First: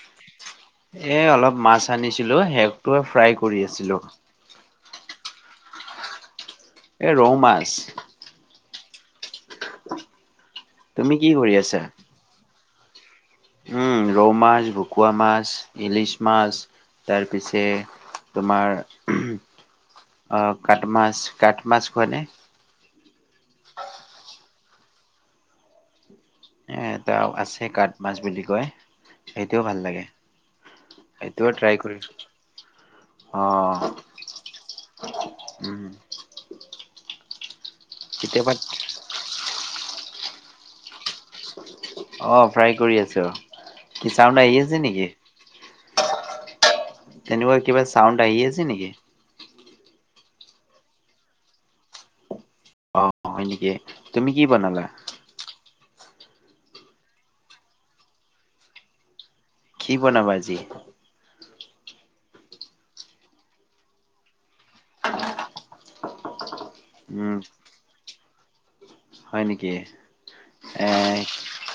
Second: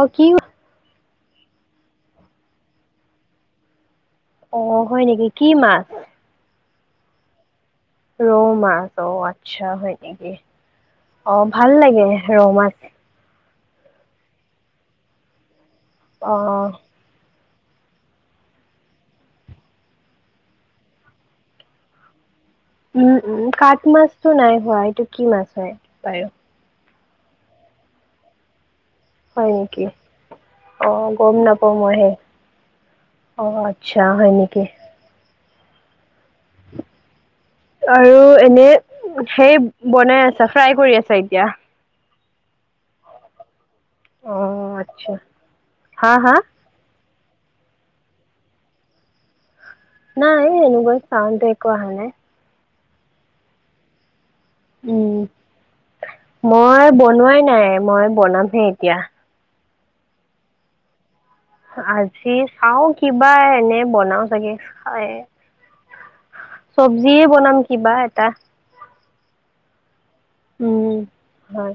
অ' কি এ, অলপ মাছ আনিছিলোঁ, [unintelligible] ফ্ৰাই কৰি আছিলোঁ। অ' হয় নেকি কি মাছ? এ, ৰৌ মাছ। ৰৌ মাছ অ' আচ্ছা হয় নেকি, তুমি কি অ' কৰি ভাল আছা? লাগে ৰৌ মাছ। উম, ৰৌ মাছ, ভকুৱা মাছ, ইলিছ অ মাছ। তাৰ পিছে তোমাৰ অ' কাঠ মাছ কাঠ মাছ কোৱানে? উম, উম, কাঠ মাছটো নাই খোৱা এইটো কি মাছ হয় বাৰু। এ, এটা আছে কাঠ মাছ বুলি কয়। হয় সেইটোও ভাল নেকি, লাগে। অ' গম সেইটোও ট্ৰাই নাপাওঁ কৰিছো মইহে। অ' আচ্ছা হয় নেকি। উম। আৰু কেতিয়াবা এনে সেই বনাই আছা, ফ্ৰাই কৰি আছা এতিয়া। অ' ফ্ৰাই কৰি আছোঁ, কি অ চাউণ্ড আহি আছে নেকি। আচ্ছা হা হা? তেনেকুৱা কিবা চাউণ্ড আহি আছে নেকি। নাই এনেকুৱা চাউণ্ড একো অহা নাই। অ' হয় নেকি তুমি কি বনালা? উম মই বনোৱাই নাই, মই বনামহে এতিয়া। কি বনাবা আজি? আজি চাওঁ কিবা এনে বনাওঁ চাগে খাই। চব্জিয়ে উম বনাম কিবা এটা। হয় নেকি, উম। এই হয়।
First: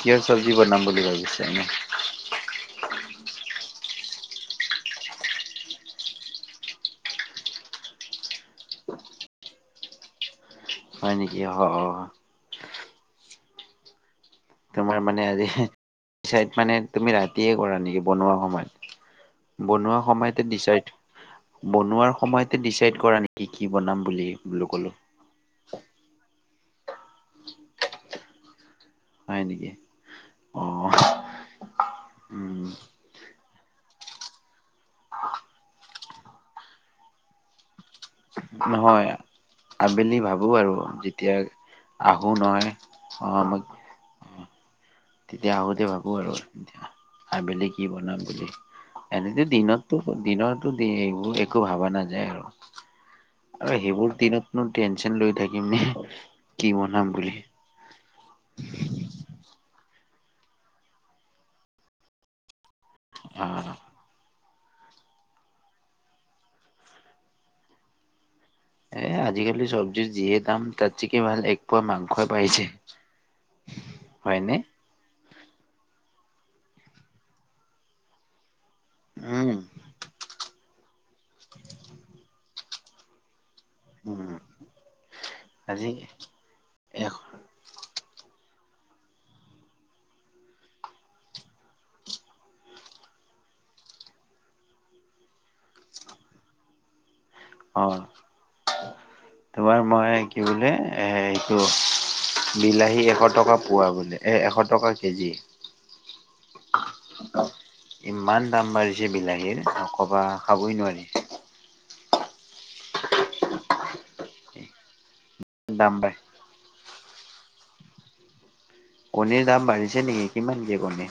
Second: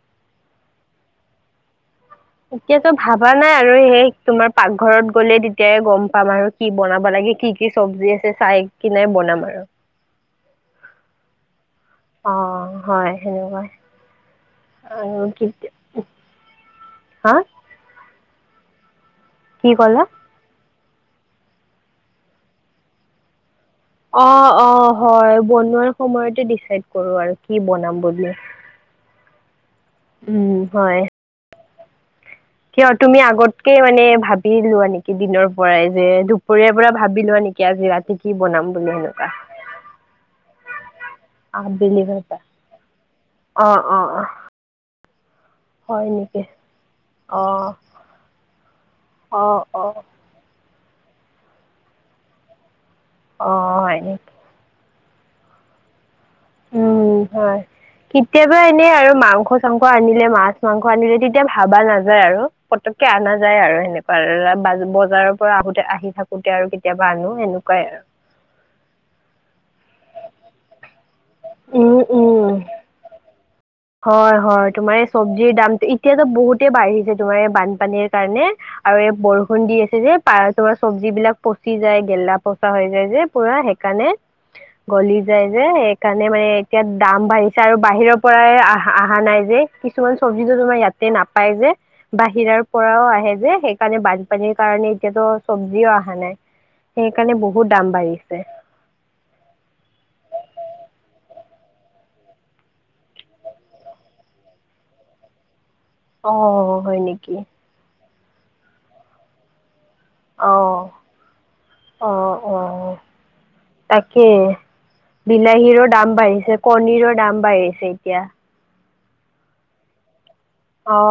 কিহৰ চব্জি বনাম বুলি ভাবিছে এনে? এতিয়াতো ভাবা নাই আৰু সেই তোমাৰ পাকঘৰত গ'লে তেতিয়াই গম পাম আৰু। কি বনাব লাগে কি কি চব্জি আছে চাই কিনে বনাম আৰু। হয় নেকি অ', অ'। অ' হয় সেনেকুৱাই। তোমাৰ মানে আৰু কি আজি [inaudible] মানে তুমি হা ৰাতিয়ে কৰা নেকি বনোৱা কি সময়ত। বনোৱা ক'লা সময়তে ডিচাইড, বনোৱাৰ সময়তে ডিচাইড কৰা কি কি বনাম অ বুলি অ বুলো ক'লোঁ। হয় বনো সময়তে ডিচাইড কৰোঁ আৰু কি বনাম বুলি। হয় নেকি উম অ'। হয় উম কিয় তুমি আগতকে মানে ভাবি লোৱা নেকি দিনৰ পৰাই যে দুপৰীয়াৰ পৰা ভাবি লোৱা নেক কি আজি ৰাতি কি বনাম বুলি নহয় সেনেকুৱা। আবেলি ভাবোঁ আৰু যেতিয়া আবেলি আহোঁ ভাবা নহয় অ' অ', অ', অ'। তেতিয়া আহোঁতে হয় ভাবোঁ আৰু নেকি [inaudible] অ আবেলি কি বনাম বুলি, অ এনেতো অ দিনতো দনৰতো, দি এইবোৰ একো ভাবা নাযায় আৰু, অ আৰু হয় সেইবোৰ নেকি দিনত টেনচন লৈ থাকিম নে কি বনাম উম, বুলি হয় কেতিয়াবা এনেই আৰু মাংস মা-মাংস আনিলে মাছ-মাংস আনিলে তেতিয়া ভাবা নাযায় আৰু, পতককে অনা যায় আৰু অ'। সেনেকোৱা প, বজাৰৰ পৰা আহোতে আহি থাকোতে আৰু কেতিয়াবা আনো সেনেকুৱাই আৰু। এ, আজিকালি চব্জিৰ যিয়ে দাম, তাতকে ভাল এক পোৱা উম মাংসই উম পাই যাই। হয়, হয় তোমাৰ এই চব্জিৰ দামটো এতিয়াতো বহুতে বাঢ়িছে তোমাৰ বানপানীৰ কাৰণে। আৰু এই উম, বৰষুণ দি আছে যে, পাৰ তোমাৰ চব্জ বিলাক পচি যায় গেলা-পচা হৈ যায় যে পুৰা কানে, উম, গলি যায় যে আজি সেইকাৰণে মানে এতিয়া এশ দাম বাঢ়িছে আৰু বাহিৰৰ পৰাই আহা, অহা নাই যে কিছুমান চব্জি তোমাৰ ইয়াতে নাপায় যে। বাহিৰাৰ পৰাও আহে যে সেইকাৰণে বানপানীৰ কাৰণে এতিয়াতো চবজিও অহা নাই, সেইকাৰণে বহু অ, তোমাৰ মই কি বোলে, এইটো বিলাহী এশ টকা পোৱা, বুলি এ, এশ টকা কেজি। অ, হয় নেকি। ইমান দাম বাঢ়িছে বিলাহীৰ, নক'বা অ খাবই নোৱাৰি। অ, অ, তাকে বিলাহীৰো দাম বাঢ়িছে, কণীৰো দাম বাঢ়িছে এতিয়া। কনীৰ দাম বাঢ়িছে নেকি? কিমান দিয়ে অ, কণী?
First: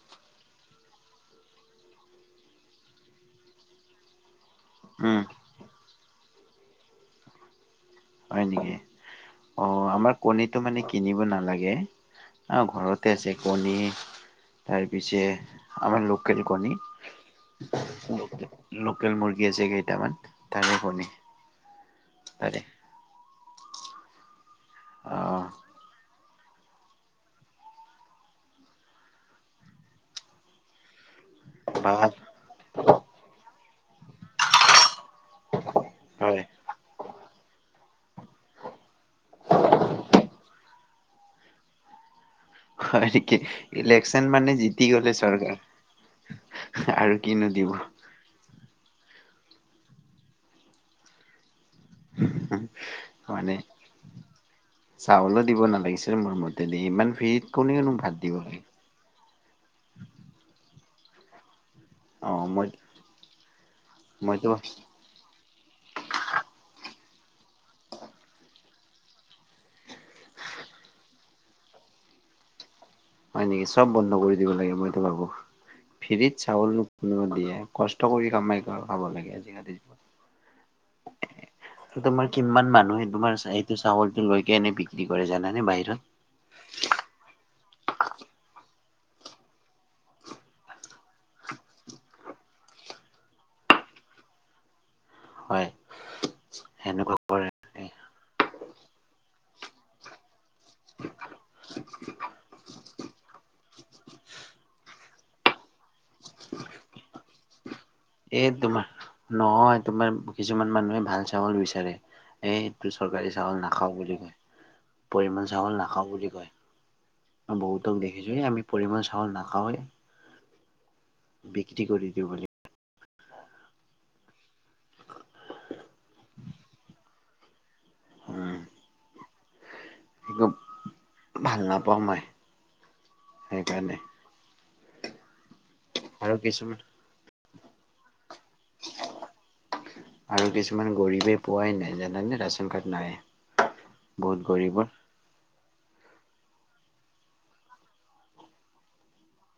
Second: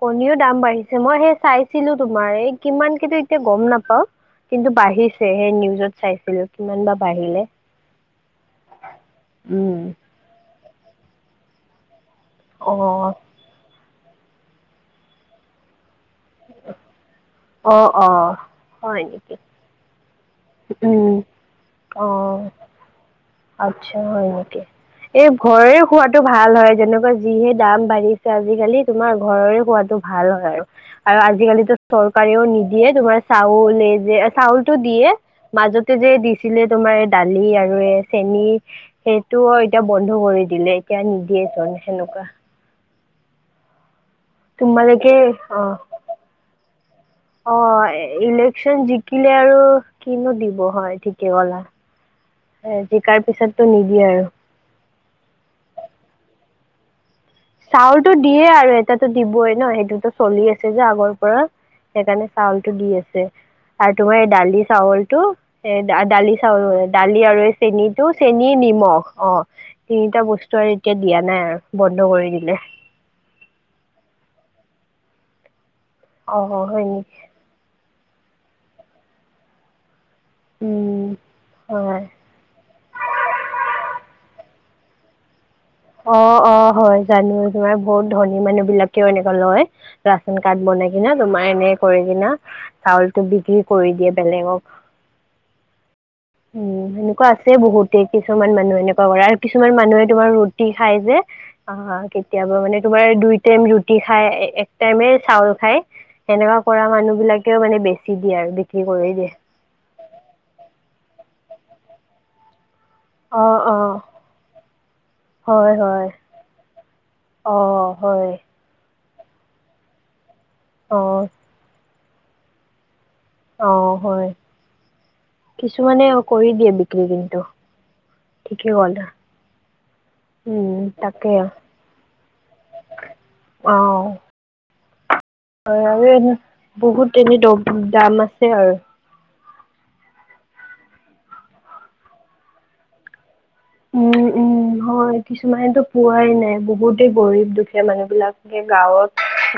কণীও দাম বাঢ়িছে মই সেই চাইছিলো, তোমাৰ এই কিমান কিন্তু এতিয়া গম নাপাওঁ। কিন্তু উম, বাঢ়িছে সেই নিউজত চাইছিলো, কিমান বা বাঢ়িলে? হয় নেকি অ, উম আমাৰ কণীটো মানে কিনিব নালাগে। আহ অ ঘৰতে আছে, কণী তাৰপিছে আমাৰ লোকেল কণী, অ অ হয় লোকেল নেকি মুৰ্গী আছে, কেইটামান তাৰে কণী। উম অ [unintelligible] আচ্ছা হয় নেকি, এই অ', ভইৰো খোৱটো ভাল হয় যেনেকুৱা যিহে দাম বাঢ়িছে আজিকালি তোমাৰ ঘৰৰে খোৱটো ভাল হয় আৰু। আৰু আজিকালিতো ভাল চৰকাৰেও নিদিয়ে, তোমাৰ চাউল এই যে চাউলটো দিয়ে। মাজতে যে হয়। দিছিলে, তোমাৰ দালি আৰু এ চেনি সেইটো এতিয়া বন্ধ কৰি দিলে এতিয়া নিদিয়েজন সেনেকুৱা। হয় নেকি? ইলেকশচন মানে জতি তোমালোকে গ'লে চৰকাৰ, অ আৰু কিনো‌ অ দিব। ইলেকচন জিকিলে আৰু, কিনো দিব হয় ঠিকে ক'লা। হ, জিকাৰ মানে পিছতো নিদিয়ে আৰু। চাউলো দিব নালাগিছিল মোৰ মতে, দেই ইমান ফ্ৰিট চাউলতো দিয়ে আৰু এটাতো দিবই ন, সেইটোতো চলি আছে যে আগৰ পৰা। সেইকাৰণে অ', মই চাউলটো দি আছে, আৰু তোমাৰ এই মইতো দালি চাউলটো এ, দালি, চাউল দালি আৰু এই চেনটো চেনী নিমখ অ, তিনিটা বস্তু আৰু এতিয়া দিয়া নাই আৰু, বন্ধ কৰি দিলে। হয় নেকি চ'ব বন্ধ কৰি দিব লাগিৱ মইতো ভাবো ফেৰিত অঁ চাউল হয় নেকি কোনো দিয়ে। কষ্ট কৰি কামাই কৈ আৰু খাব লাগে আজিকালি। উম হয় তোমাৰ কিমান মানুহে তোমাৰ এইটো চাউলটো লৈ কেনে বিক্ৰী কৰে জানানে বাহিৰত। অ, অ, হয় জানো তোমাৰ বহুত ধনী মানুহ বিলাকেও এনেকুৱা লয়। ৰাচন কাৰ্ড বনাই কিনা, তোমাৰ এনে কৰি কিনা, চাউলতটো বিক্ৰী কৰি দিয়ে বেলেগক। হয় উম, সেনেকুৱা আছে বহুত। কিছুমান মানুহে এনেকুৱা কৰে, আৰু কিছুমান মানুহে তোমাৰ ৰুটি খাই যে। অ, কেতিয়াবা মানে তোমাৰ দুই টাইম ৰুটি খাই এক টাইমে চাউল খাই। সেনেকা কৰা মানুহ বিলাকেও মানে বেছি এ তোমাৰ, নহয় তোমাৰ কিছুমান মানুহে ভাল চাউল বিচাৰে। এই চৰকাৰী অ', চাউল নাখাওঁ, অ', বুলি কয় পৰিমাণ হয়, চাউল নাখাওঁ হয়, বুলি কয়। অ', বহুতক হয়, দেখিছোঁ আমি পৰিমাণ চাউল নাখাওয়ে। অ'। বিক্ৰী কৰি দিওঁ বুলি। অ' হয়, কিছুমানে কৰি দিয়ে বিক্ৰী কিন্তু। উম ঠিকে ক'লা। একো উম তাকে, ভাল নাপাওঁ মই অ'। সেইকাৰণে হয় আৰু, এ বহুত এনে দম দাম আছে আৰু। আৰু কিছুমান গৰীবে পোৱাই নাই জানে ৰেচন কাৰ্ড নাই। উম বহুত উম, গৰীবৰ হয়। কিছুমানেতো পোৱাই নাই, বহুতেই গৰীব দুখীয়া মানুহ বিলাকে গাঁৱত।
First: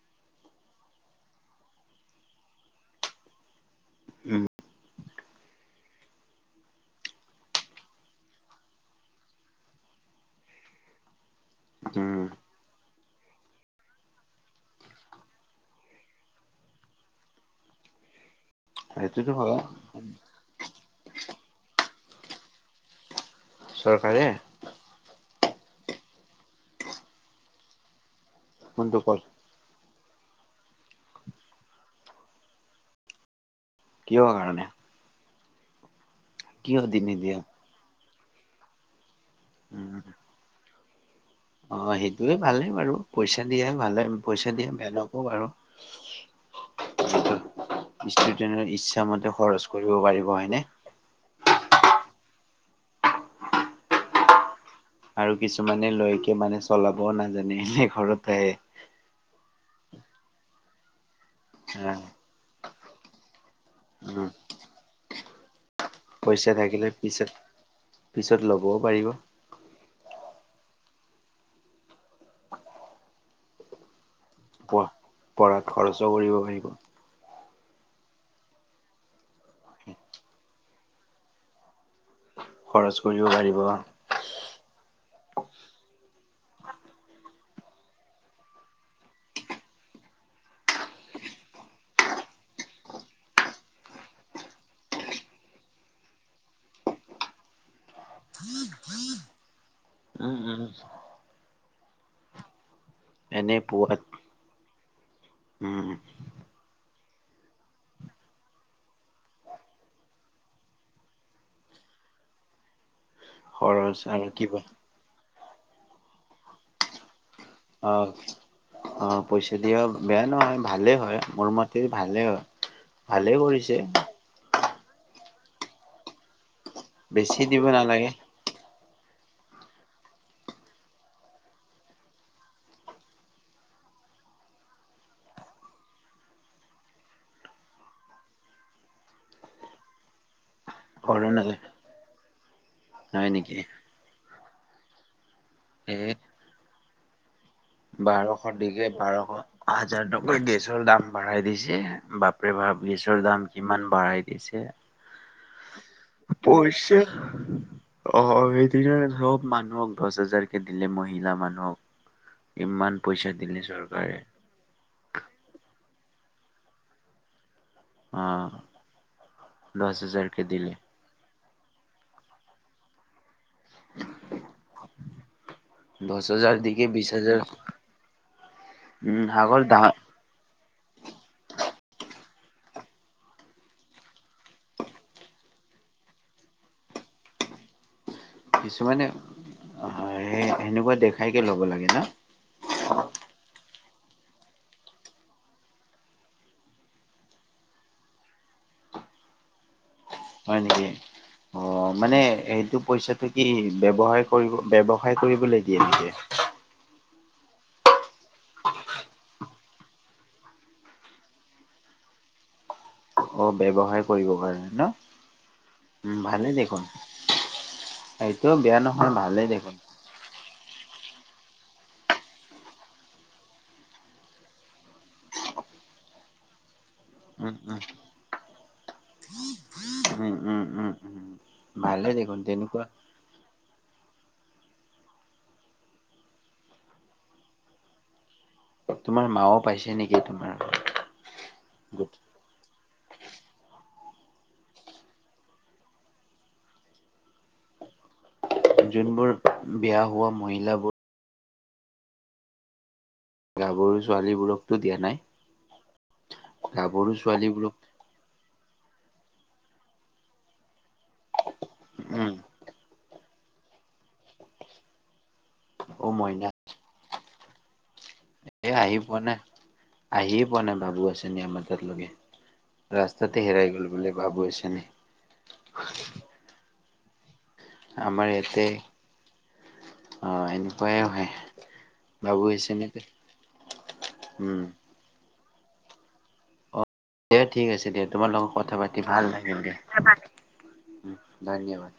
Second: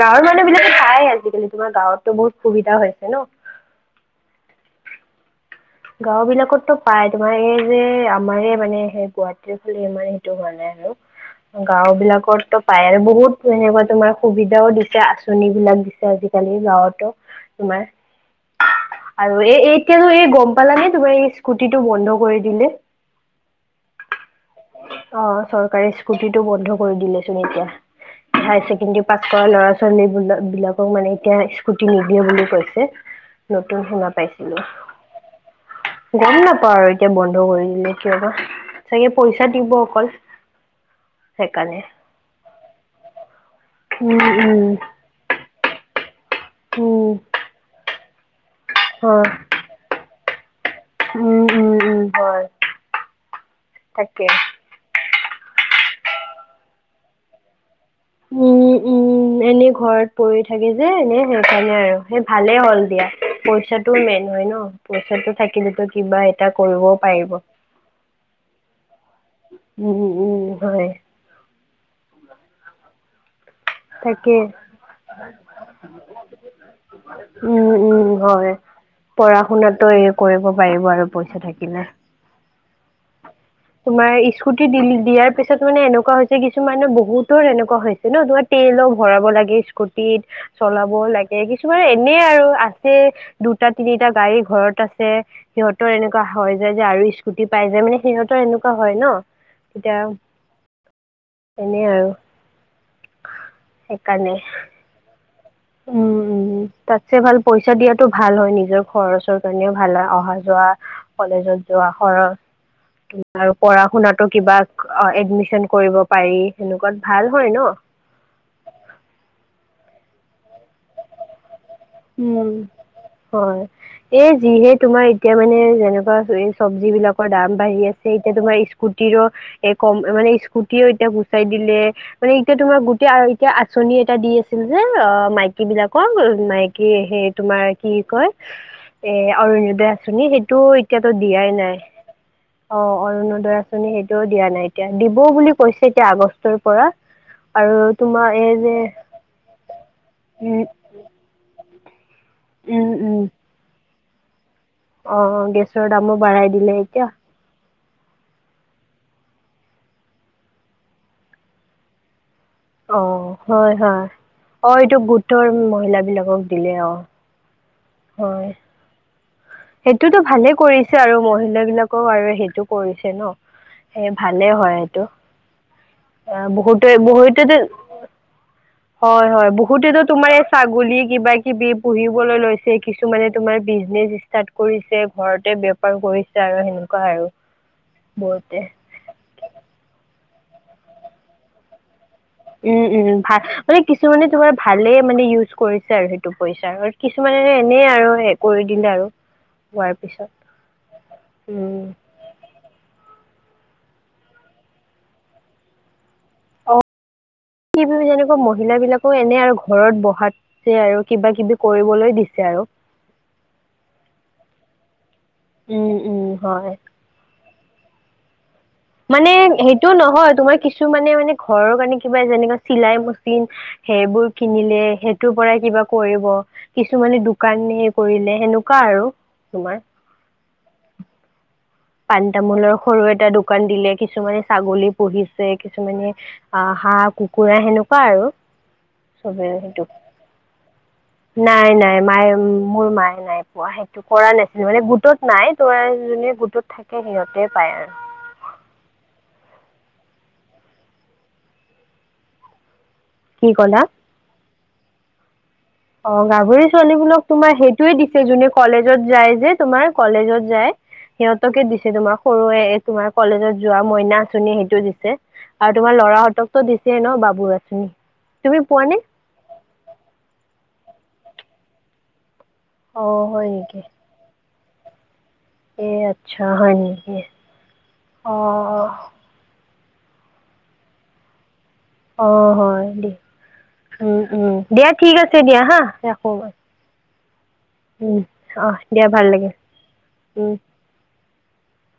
গাঁৱৰ মানুহ বিলাকে খায়, আজিকালি তোমাৰ গাঁৱতো বহুত সুবিধা হৈছে ন। উম গাঁও বিলাকতো পাই তোমাৰ এই যে আমাৰ মানে সেই গুৱাহাটীৰ ফালে সেইটো হোৱা নাই আৰু। গাঁও উম বিলাকততো পায়, বহুত এনেকুৱা তোমাৰ সুবিধাও দিছে আঁচনি বিলাক দিছে আজি গাওঁতো, তোমাৰ সেইটোতো আৰু হয় এই এই এইকো গম পালা নে তোমাৰ এই স্কুটিটো বন্ধ কৰি দিলে। চৰকাৰে অ' চৰকাৰে স্কুটিটো বন্ধ কৰি দিলেচোন এতিয়া। হায়াৰ কোনটো ছেকেণ্ডাৰী পাছ কল কৰা ল'ৰা ছোৱালীবিলাক বিলাক মানে এতিয়া স্কুটি নিদিয়ে বুলি কৈছে। নতুন সুনা কিয় পাইছিলো। কাৰণে গম নাপাওঁ কিয় আৰু দি এতিয়া নিদিয়া বন্ধ কৰি দিলে কিয় বা, চাগে পইচা দিব উম অকল। সেইকাৰণে অ' সেইটোয়ে ভালেই বাৰু পইচা দিয়া ভালে পইচা দিয়া উম বেয়া নকৰো। উম। ষ্টুডেন্টৰ ইচ্ছা হয় মতে খৰচ কৰিব পাৰিব হয়নে? উম, উম, উম, হয় তাকেই। আৰু কিছুমানে লৈকে মানে চলাবও নাজানে এনে ঘৰত আহে। উম উম, এনে ঘৰত পৰি থাকে যে এনে সেইকাৰণে আৰু, আহ সেই ভালেই হ'ল দিয়া পইচাটো উম মেইন হয় ন। পইছাটো থাকিলেতো কিবা এটা পইচা থাকিলে কৰিবও পিছত পাৰিব। উম পিছত ল'বও পাৰিব উম, হয়। তাকে। প, পঢ়াত খৰচো কৰিব পাৰিব। উম, উম হয়। পঢ়া শুনাতো এই কৰিব পাৰিব আৰু পইচা থাকিলে। খৰচ কৰিব পাৰিব। তোমাৰ স্কুটি দিল দিয়াৰ পিছত মানে এনেকুৱা হৈছে, কিছুমানে বহুতৰ এনেকুৱা হৈছে, ন তোমাত তেলো ভৰাব লাগে স্কুটিত। চলাব লাগে, কিছুমান এনে আৰু আছে, দুটা তিনিটা গাড়ী ঘৰত আছে। সিহঁতৰ এনেকুৱা হয় যায়, যে আৰু স্কুটি পাই যায় মানে সিহঁত এনেকুৱা হয় ন, তেতিয়া, উম উম এনে আৰু। এনে পোৱাত সেইকাৰণে। উম। তাতছে ভাল পইচা দিয়াতটো ভাল হয়, নিজৰ খৰচৰ কাৰণেও ভাল হয়, অহা যোৱা কলেজত যোৱা সৰচ। আৰু পঢ়া খৰচ শুনাতো আৰু কিবা এডমিচন কৰিব পাৰি, সেনেকুৱাত ভাল হয় ন। অ' অ' পইচা দিয়া বেয়া নহয় ভালেই হয়, মোৰ মত স ভালে হয়, ভালে কৰিছে। এ যিহে তোমাৰ এতিয়া মানে যেনেকুৱা চব্জি বিলাকৰ বেছি দাম দিব বাঢ়ি নালাগে আছে, এতিয়া তোমাৰ স্কুটিৰো, এ কম মানে স্কুটিও এতিয়া গুচাই দিলে। মানে এতিয়া তোমাৰ গোটেই এতিয়া আঁচনি এটা দি আছিল যে, অ', মাইকী বিলাকক, মাইক কি সেই তোমাৰ কি কয়! এ, অৰুনোদয় আঁচনি, সেইটো এতিয়াতো সৰু নালাগে দিয়াই নাই। অ', নহয় নেকি? অৰুণোদয় আঁচনি সেইটোও দিয়া নাই এতিয়া, দিবও বুলি কৈছে এতিয়া এই আগষ্টৰ পৰা। আৰু তোমাৰ বাৰশ এই যে দিলে, বাৰশ হাজাৰ টকা উম গেছৰ দাম বাঢ়াই দিছে। বাপ এইবাৰ উম উম বিছৰ দাম কিমান বঢ়াই দিছে। অ', গেছৰ দামো বাঢ়াই দিলে পইচা এতিয়া। অ', সেইদিনা চব মানুহক দছ হাজাৰকে দিলে মহিলা মানুহক। ইমান পইচা অ', দিলে হয়, হয়। চৰকাৰে অ', এইটো গোটৰ মহিলা বিলাকক দিলে অ'। হয়। অ'। দহ সেইটোতো হাজাৰকে ভালে দিলে কৰিছে আৰু মহিলা বিলাকক আৰু সেইটো কৰিছে ন! এ, ভালে হয় এইটো। দহ অ', হাজাৰ দিকে বহুতে বিশ হাজাৰ বহুতেত, উম হয়, হয়। আগৰ দা বহুতেত তোমাৰ ছাগলী কিবা কিবি পুহিবলৈ লৈছে, কিছুমানে তোমাৰ বিজনেচ ষ্টাৰ্ট কৰিছে, ঘৰতে বেপাৰ কৰিছে আৰু সেনেকুৱা আৰু বহুতে। তু মানে, সই সেনেকুৱা দেখাইকে ল'ব লাগে ন? উ, উ, ভা মানে কিছুমানে তোমাৰ ভালেই মানে ইউজ কৰিছে আৰু সেইটো পইচাৰ কিছুমানে এনেই আৰু হে কৰি দিলে আৰু, হোৱাৰ পিছত। হয় নেকি? উম অ', মানে এইটো পইচাটে কি ব্যবহায় কৰিব, ব্যৱসায় কৰিবলৈ দিয়ে নেকি! অ কি [unintelligible] যেনেকৈ মহিলা বিলাকো এনে আৰু ঘৰত বহাত যে আৰু কিবা কিবি কৰিবলৈ দিছে আৰু। অ', ব্যৱহায় কৰিব কাৰণে ন? উম উ, উম ভালেই হয় দেখোন। এইটো বেয়া নহ মানে সেইটো নহয়, তোমাৰ কিছুমানে মানে ঘৰৰ কাৰণে কিবা যেনেকে চিলাই মেচিন সেইবোৰ কিনিলে, সেইটোৰ পৰাই কিবা কৰিব। কিছুমানে উম উম দোকানে কৰিলে, সেনেকুৱা আৰু তোমাৰ। উ, উ, উ, উ। পাণ-তামোলৰ সৰু এটা দোকান দিলে, কিছুমানে ছাগলী পুহিছে, কিছুমানে অ', হাঁহ-কুকুৰা সেনেকুৱা আৰু। তোমাৰ চবে মাও সেইটো। পাইছে নেকি তোমাৰ নাই নাই মায়ে মোৰ মায়ে নাই পোৱা সেইটো, কৰা নাছিল মানে, গোটত নাই ত' জোনে গোটত থাকে, সিহঁতে পাই আৰু। জোনবোৰ বিয়াহোৱা মহিলা বোৰ কি ক'লা গাভৰু ছোৱালীবোৰকতো দিয়া নাই। অ', গাভৰি ছোৱালী গাভৰু বলাক তোমাৰ ছোৱালীবোৰক সেইটোয়ে দি সেই জোনে কলেজত যায় যে তোমাৰ, কলেজত যায়। সিহঁতকে দিছে তোমাৰ, উম সৰুৱে তোমাৰ কলেজত যোৱা মইনা আঁচনি সেইটো দিছে। আৰু তোমাৰ অ মইনা ল'ৰাহঁতক তো দিছে ন' বাবু আঁচনি। তুমি এ, নে আহি পোৱা নাই। আহিয়ে পোৱা নাই বাবু আচঁনি আমাৰ তাৰলৈকে। অ ৰাস্তাতে হয় হেৰাই নেকি গ'ল বোলে বাবু আঁচনি। এ, আচ্ছা, হয় নিকি! আমাৰ য়াতে, অ', এনেকুৱাই হয়। বাবু অ', হয়, আঁচনিতে দেই। উ, উ, উম দিয়া ঠিক আছে দিয়া হাঁ, ৰাখো বাৰু। অ' দিয়া ঠিক আছে দিয়া, তোমাৰ লগত কথা পাতি ভাল লাগিল দিয়া। উম ধন্যবাদ।